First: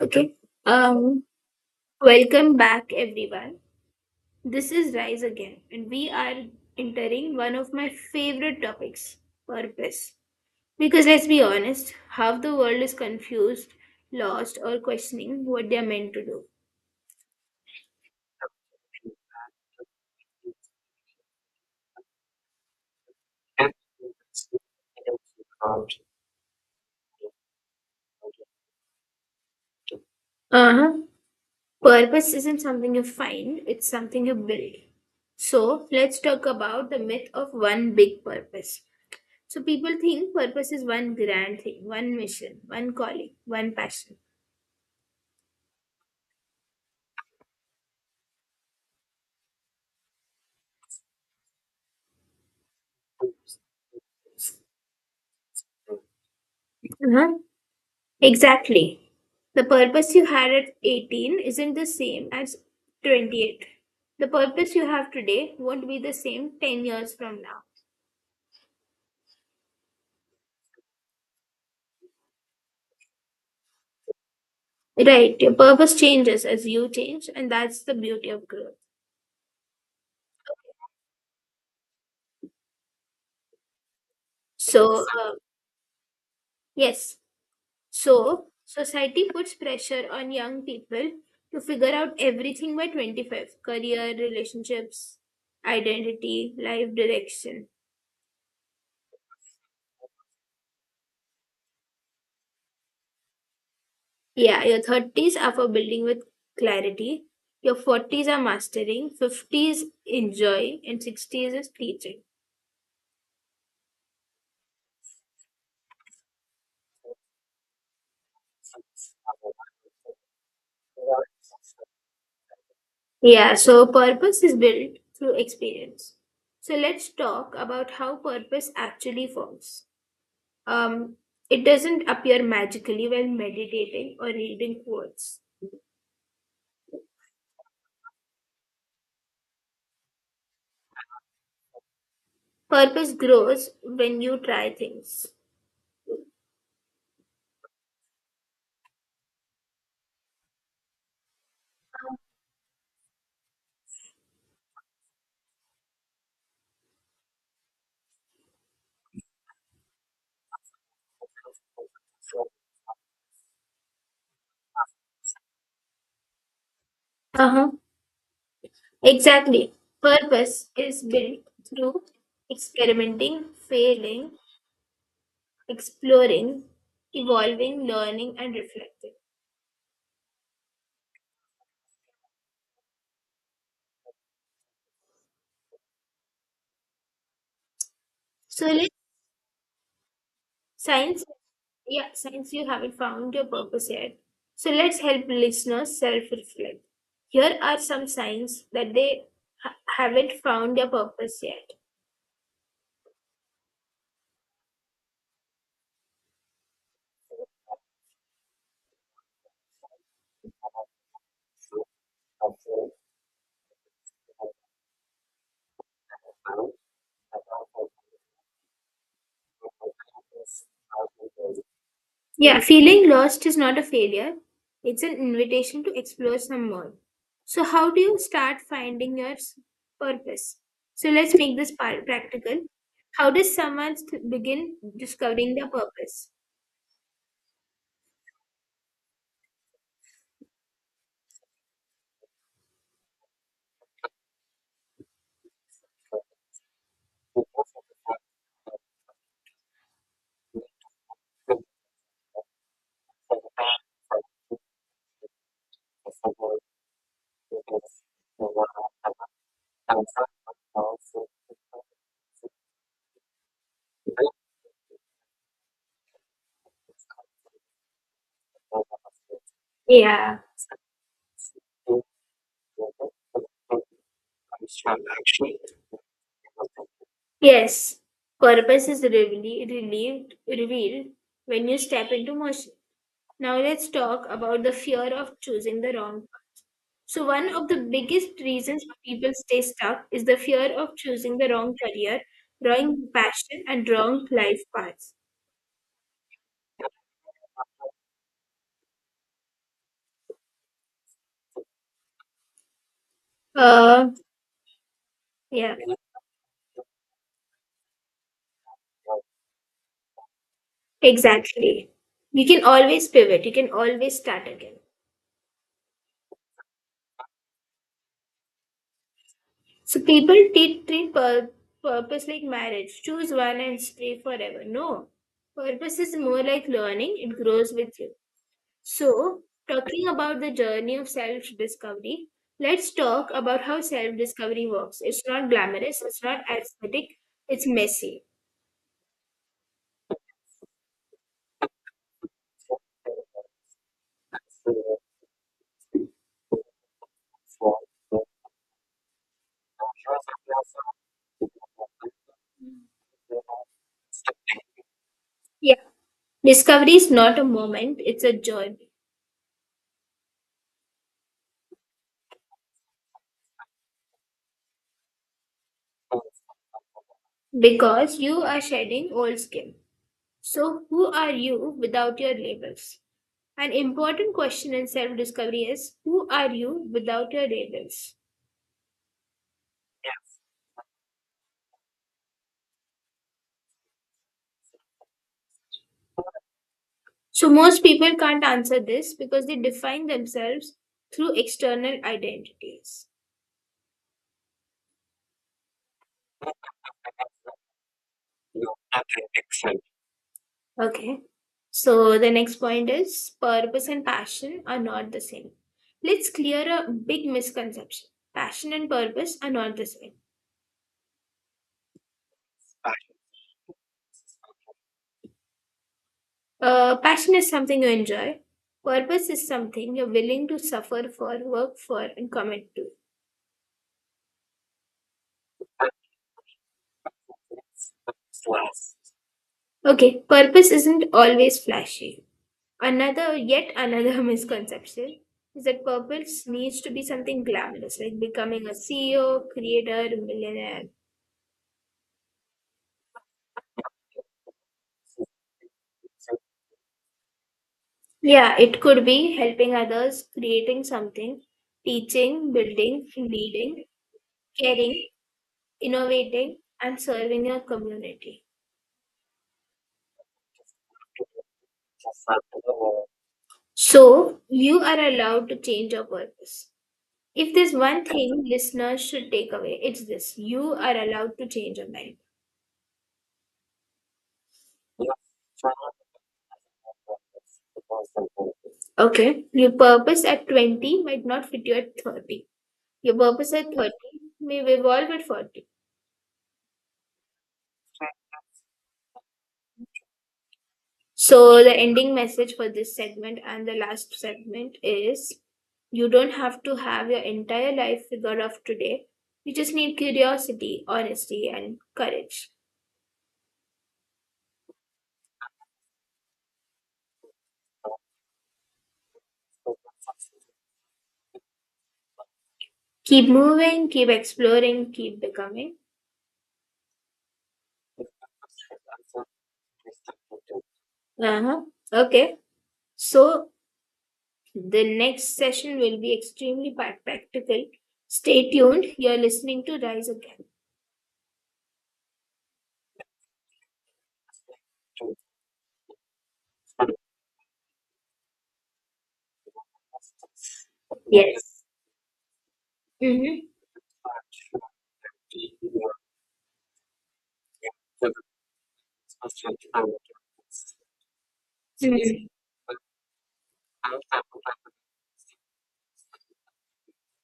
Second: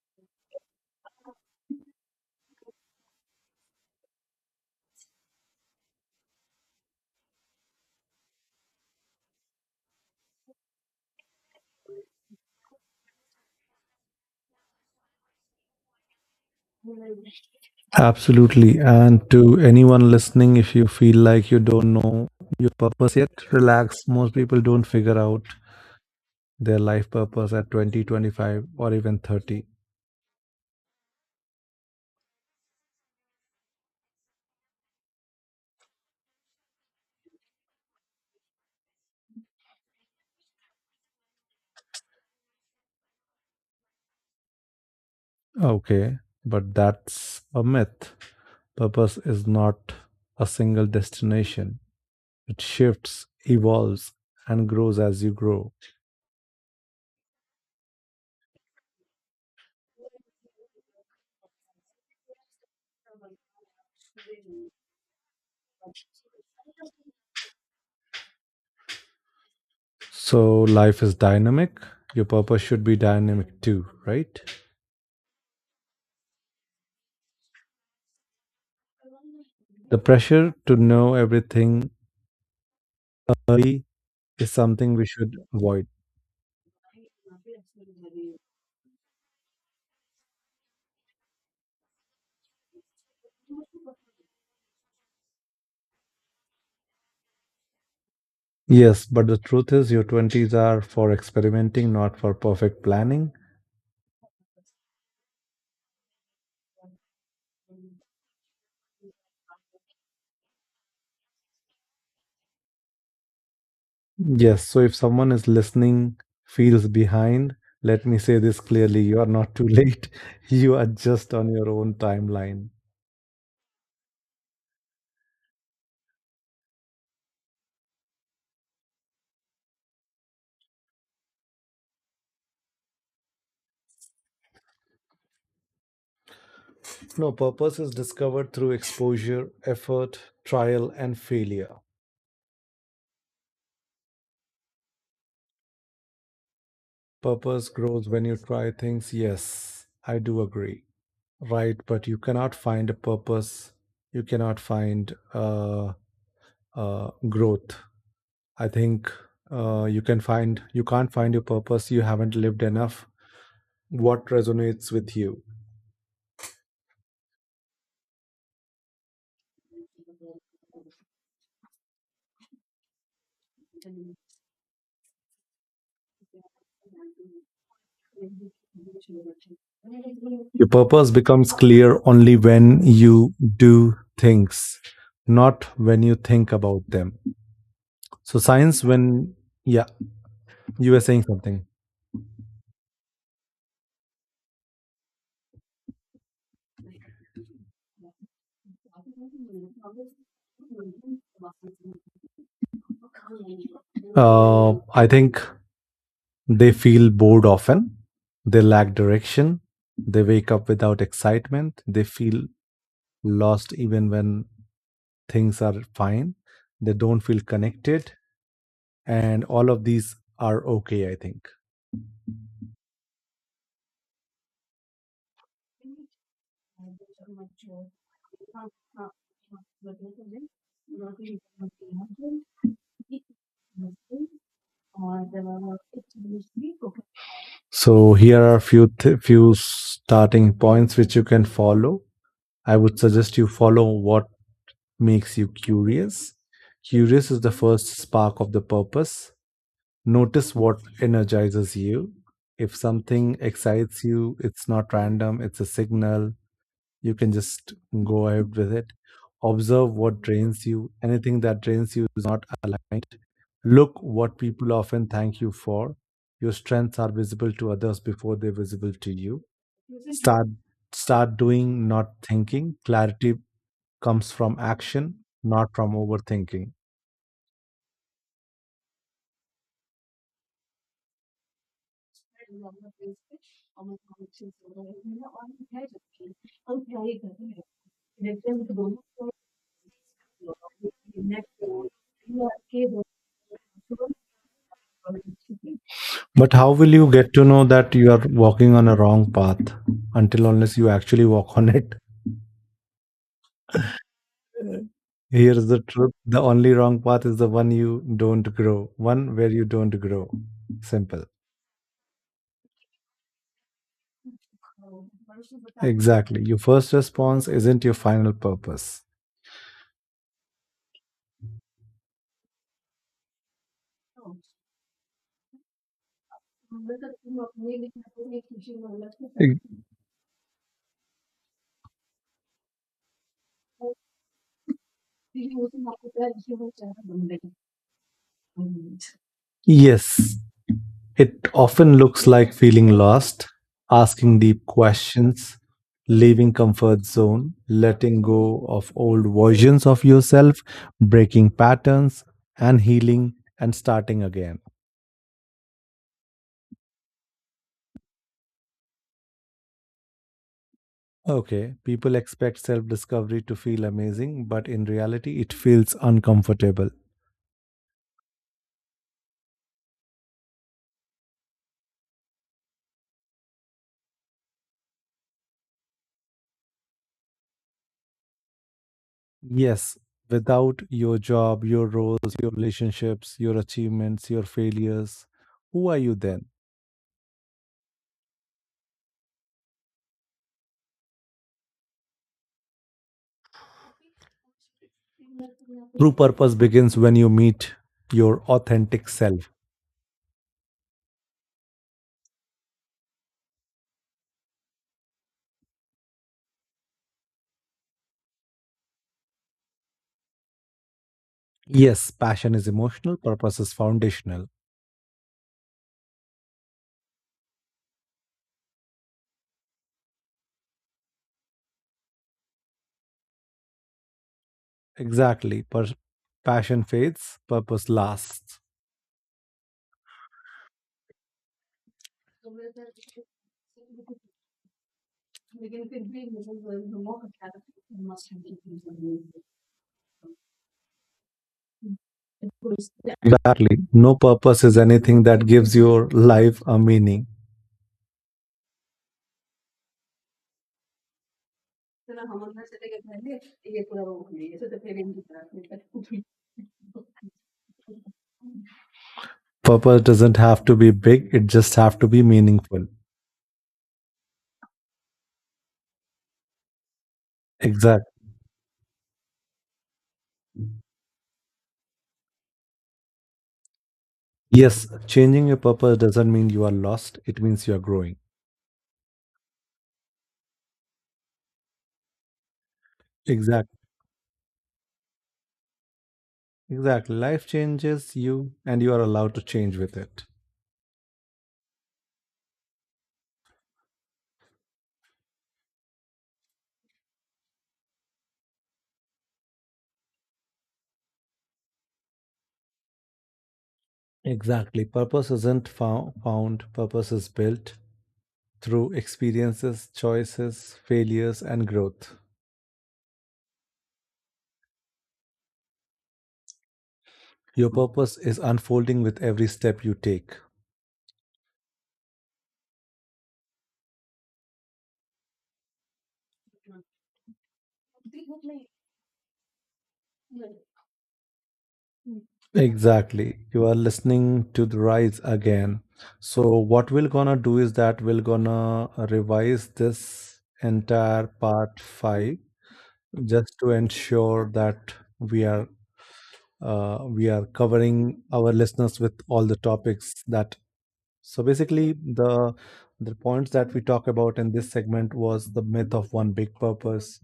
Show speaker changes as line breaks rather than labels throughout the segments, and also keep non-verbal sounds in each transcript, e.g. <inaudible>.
Okay. Um, Welcome back, everyone. This is Rise Again, and we are entering one of my favorite topics purpose. Because let's be honest, half the world is confused, lost, or questioning what they're meant to do.
Absolutely. And to anyone listening, if you feel like you don't know your purpose yet, relax. Most people don't figure out their life purpose at 20, 25, or even 30.
Uh huh. Purpose isn't something you find, it's something you build. So, let's talk about the myth of one big purpose. So, people think purpose is one grand thing, one mission, one calling, one passion.
Okay, but that's a myth. Purpose is not a single destination, it shifts, evolves, and grows as you grow.
Uh huh. Exactly. The purpose you had at 18 isn't the same as 28. The purpose you have today won't be the same 10 years from now.
So life is dynamic. Your purpose should be dynamic too, right?
Right. Your purpose changes as you change, and that's the beauty of growth.
The pressure to know everything early is something
So,
we should avoid.
yes. So, society puts pressure on young people to figure out everything by 25 career, relationships, identity, life direction.
Yes, but the truth is, your 20s are for experimenting, not for perfect planning.
Yeah, your 30s are for building with clarity, your 40s are mastering, 50s enjoy, and 60s is teaching.
Yes, so if someone is listening, feels behind, let me say this clearly, you are not too late. <laughs> You are just on your own timeline.
Yeah, so purpose is built through experience. So let's talk about how purpose actually forms. Um, it doesn't appear magically while meditating or reading quotes.
No, purpose is discovered through exposure, effort, trial, and failure.
Purpose grows when you try things.
Purpose grows when you try things. Yes, I do agree. Right, but you cannot find a purpose. You cannot find growth. I think you can find you can't find your purpose. You haven't lived enough. What resonates with you?
Uh huh. Exactly. Purpose is built through experimenting, failing, exploring, evolving, learning, and reflecting.
Your purpose becomes clear only when you do things, not when you think about them. So
So
science,
let
when yeah, you were saying
Science,
something.
yeah, since you haven't found your purpose yet. So let's help listeners self-reflect. Here are some signs that they haven't found their purpose yet.
I think they feel bored often. They lack direction. They wake up without excitement. They feel lost even when things are fine. They don't feel connected, and all of these are okay, I think.
Yeah, feeling lost is not a failure. It's an invitation to explore some more. So how do you start finding your purpose? So let's make this practical. How does someone begin discovering their purpose?
So here are few starting points which you can follow. I would suggest you follow what makes you curious. Curious is the first spark of the purpose. Notice what energizes you. If something excites you, it's not random, it's a signal you can just go out with it. Observe what drains you. Anything that drains you is not aligned. Look what people often thank you for. Your strengths are visible to others before they're visible to you.
Yeah.
Start start doing, not thinking. Clarity comes from action, not from overthinking.
Yes. Purpose is really relieved, revealed when you step into motion. Now let's talk about the fear of choosing the wrong path. So one of the biggest reasons people stay stuck is the fear of choosing the wrong career, wrong passion, and wrong life paths.
But how will you get to know that you are walking on a wrong path until unless you actually walk on it?
Uh,
Here's
yeah,
the truth. The only wrong path is the one you don't grow, one where you don't grow. Simple.
exactly. You can always pivot. You can always start again.
Exactly. Your first response isn't your final purpose.
So people did treat purpose like marriage. Choose one and stay forever. No. Purpose is more like learning, it grows with you. So, talking about the journey of self discovery, let's talk about how self discovery works. It's not glamorous, it's not aesthetic, it's messy.
Yes, it often looks like feeling lost, asking deep questions, leaving comfort zone, letting go of old versions of yourself, breaking patterns, and healing, and starting again.
Yeah. Discovery is not a moment, it's a journey
Okay, people expect self discovery to feel amazing, but in reality, it feels uncomfortable.
because you are shedding old skin. So, who are you without your labels? An important question in self discovery is who are you without your labels?
Yes, without your job, your roles, your relationships, your achievements, your failures, who are you then?
So, most people can't answer this because they define themselves through external identities.
True purpose begins when you meet your authentic self.
Okay. So, the next point is purpose and passion are not the same. Let's clear a big misconception passion and purpose are not the same.
Yes, passion is emotional, purpose is foundational.
Passion is something you enjoy, purpose is something you're willing to suffer for, work for, and commit to.
Exactly. Passion fades, purpose lasts.
Okay, purpose isn't always flashy. Another, yet another <laughs> misconception is that purpose needs to be something glamorous, like becoming a CEO, creator, millionaire.
Exactly. No, purpose is anything that gives your life a meaning.
Yeah, it could be helping others, creating something, teaching, building, leading, caring, innovating, and serving your community.
Purpose doesn't have to be big, it just have to be meaningful.
So, you are allowed to change your purpose. If there's one
Exact
thing listeners should take away, it's this you are allowed to change your mind.
Yes, changing your purpose doesn't mean you are lost, it means you are growing.
Okay, your purpose at 20 might not fit you at 30. Your purpose
exact
at 30 may evolve at 40.
Exact life changes you, and you are allowed to change with it.
So, the ending message for this segment and the last segment is you don't have to have your entire life figured out today. You just need curiosity, honesty, and courage.
Exactly, purpose isn't fou- found, purpose is built through experiences, choices, failures, and growth.
Keep moving, keep exploring, keep becoming.
Your purpose is unfolding with every step you take.
Uh-huh. Okay. So the next session will be extremely practical. Stay tuned. You're listening to Rise Again.
Exactly. You are listening to the Rise Again. So what we're gonna do is that we're gonna revise this entire part five,
Mm-hmm.
just to ensure that we are we are covering our listeners with all the topics that. So basically the points that we talk about in this segment was the myth of one big purpose,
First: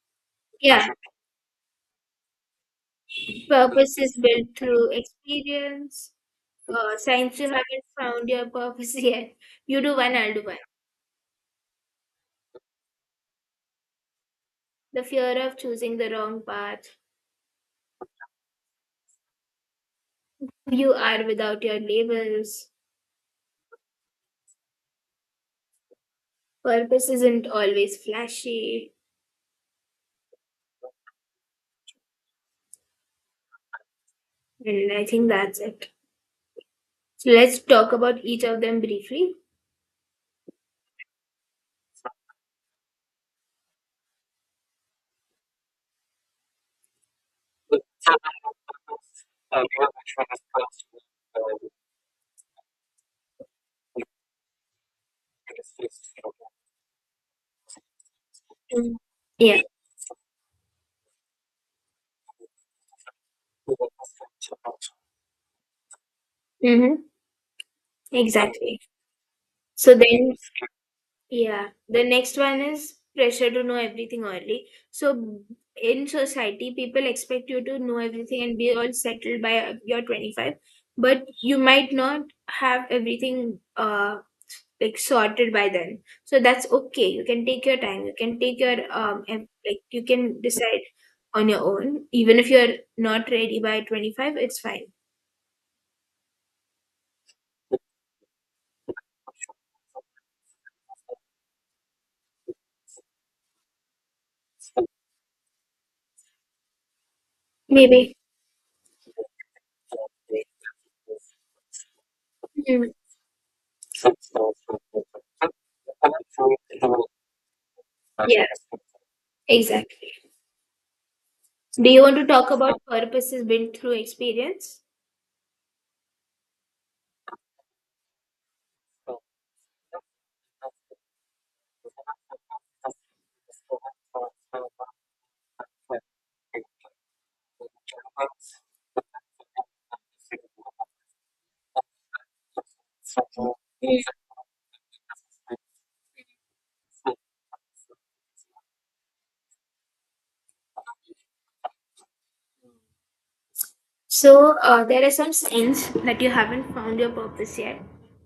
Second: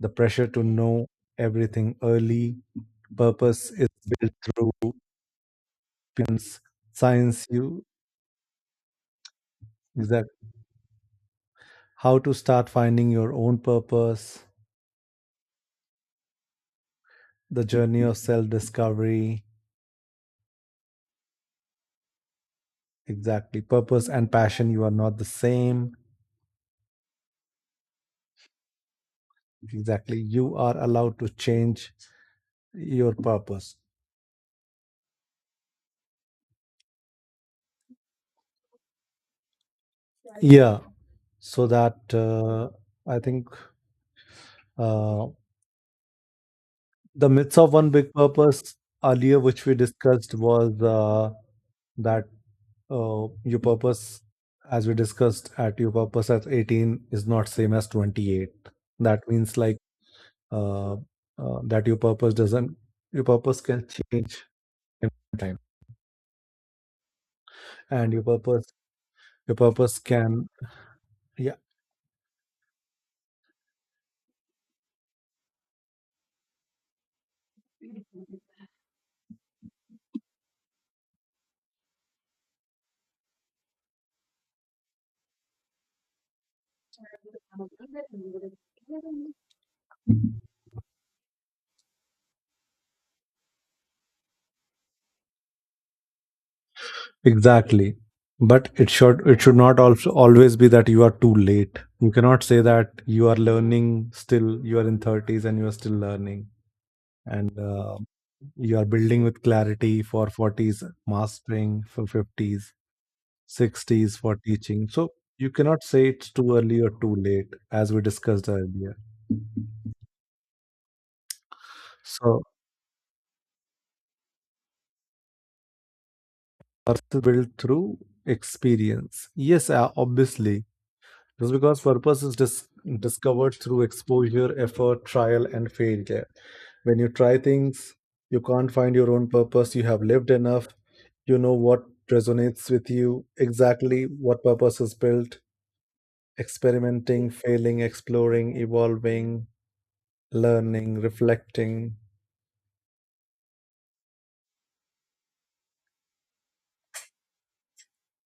the pressure to
Yeah.
know everything early, purpose is
Purpose is
built
built through
through
experience.
pins,
Since
science
you
you,
haven't found your purpose <laughs> yet. You do
is
one,
that
I'll do one.
how to start finding your own purpose,
The fear of choosing the wrong path.
the journey of self discovery,
Who You are without your labels.
exactly purpose and passion you are not the same,
Purpose isn't always flashy.
exactly you are allowed to change your purpose.
And I think that's it. So let's talk about each of them briefly.
Yeah, so that I think uh, the myths of one big purpose earlier which we discussed was that your purpose, as we discussed, at your purpose at 18 is not same as 28.
Mm.
That means
Yeah.
like uh, that your purpose doesn't, your purpose can change in time,
Mm-hmm.
and your purpose,
Exactly.
your
So
purpose
then
can, yeah,
yeah, the next one is pressure to know everything early. So in society, people expect you to know everything and be all settled by your 25, but you might not have everything like sorted by then. So that's okay. You can take your time. You can take your and like you can decide on your own. Even if you're not ready by 25, it's fine.
exactly, but it should, it should not also always be that you are too late. You cannot say that you are learning still, you are in 30s and you are still learning. And
Maybe.
you are building with clarity for 40s, mastering for 50s,
Mm.
60s for teaching. So you cannot say it's too early or too late, as we
Yeah,
discussed earlier.
exactly. Do you want to
So
talk about purposes built through experience?
purpose is built through experience, yes, obviously, just because purpose is discovered through exposure, effort, trial, and failure. When you try things, you can't find your own purpose, you have lived enough, you know what resonates with you,
Yeah.
exactly, what purpose is built: experimenting, failing, exploring, evolving, learning, reflecting.
So, there are some signs that you haven't found your purpose yet.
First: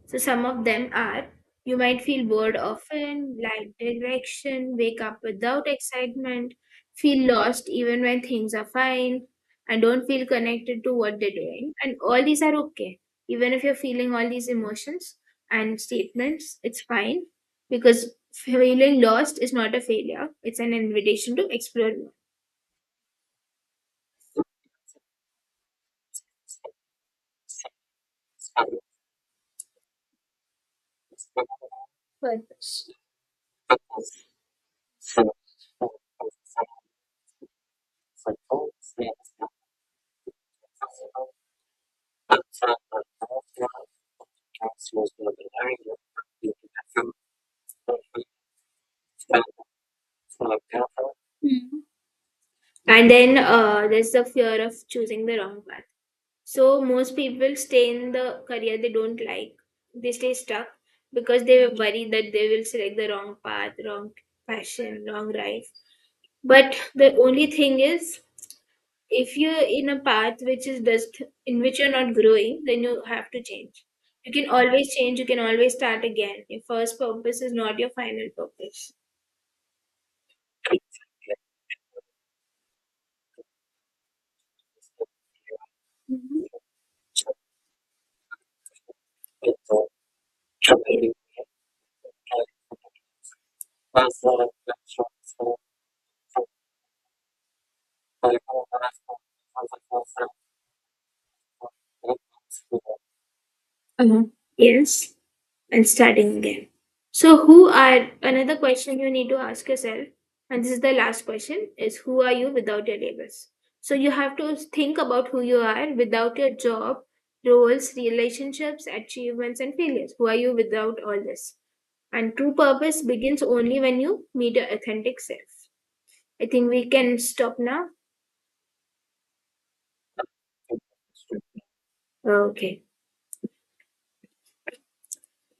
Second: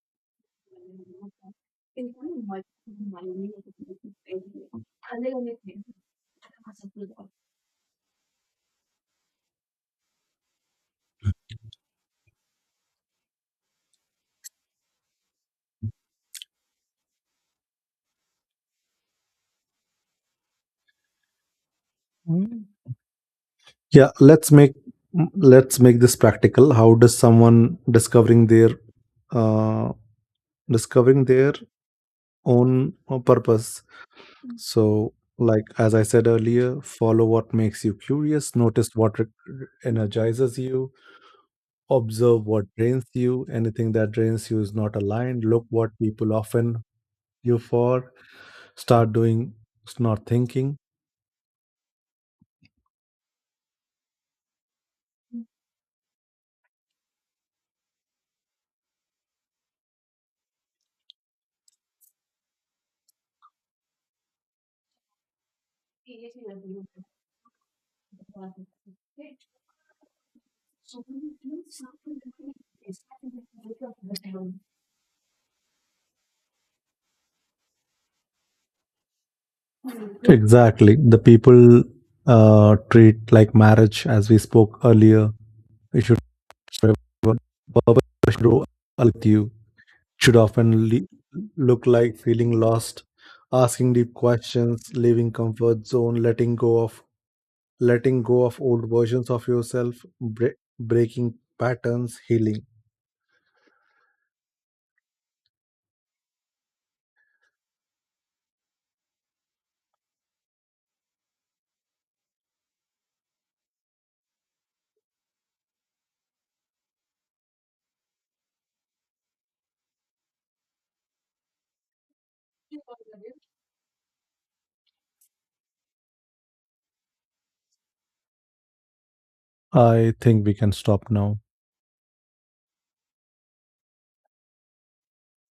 So, some of them are you might feel bored often, lack direction, wake up without excitement, feel lost even when things are fine, and don't feel connected to what they're doing. And all these are okay. Even if you're feeling all these emotions and statements, it's fine because feeling lost is not a failure, it's an invitation to explore more.
Mm. Yeah, let's make this practical. How does someone uh, discovering their
But
own purpose? So, like as I said earlier, follow what makes you curious, energizes you, observe what drains you. Anything that drains you is not aligned. Look what people often you for. Start doing, start thinking.
And then there's the fear of choosing the wrong path. So most people stay in the career they don't like. They stay stuck because they were worried that they will select the wrong path, wrong passion, wrong life. But the only thing is, if you're in a path which is just in which you're not growing, then you have to change. You can always change. You can always start again. Your first purpose is not your final purpose.
Exactly. The people treat like marriage, as we spoke earlier. It should
Mhm.
forever, purpose should grow with you. Should often le- Look like feeling lost, asking deep questions, leaving comfort zone, letting go of old versions of yourself, breaking patterns, healing.
Uh, yes and starting again. So, who are another question you need to ask yourself, and this is the last question, is who are you without your labels? So, you have to think about who you are without your job, roles, relationships, achievements, and failures. Who are you without all this? And true purpose begins only when you meet your authentic self. I think we can stop now.
I think we can stop now.
Okay.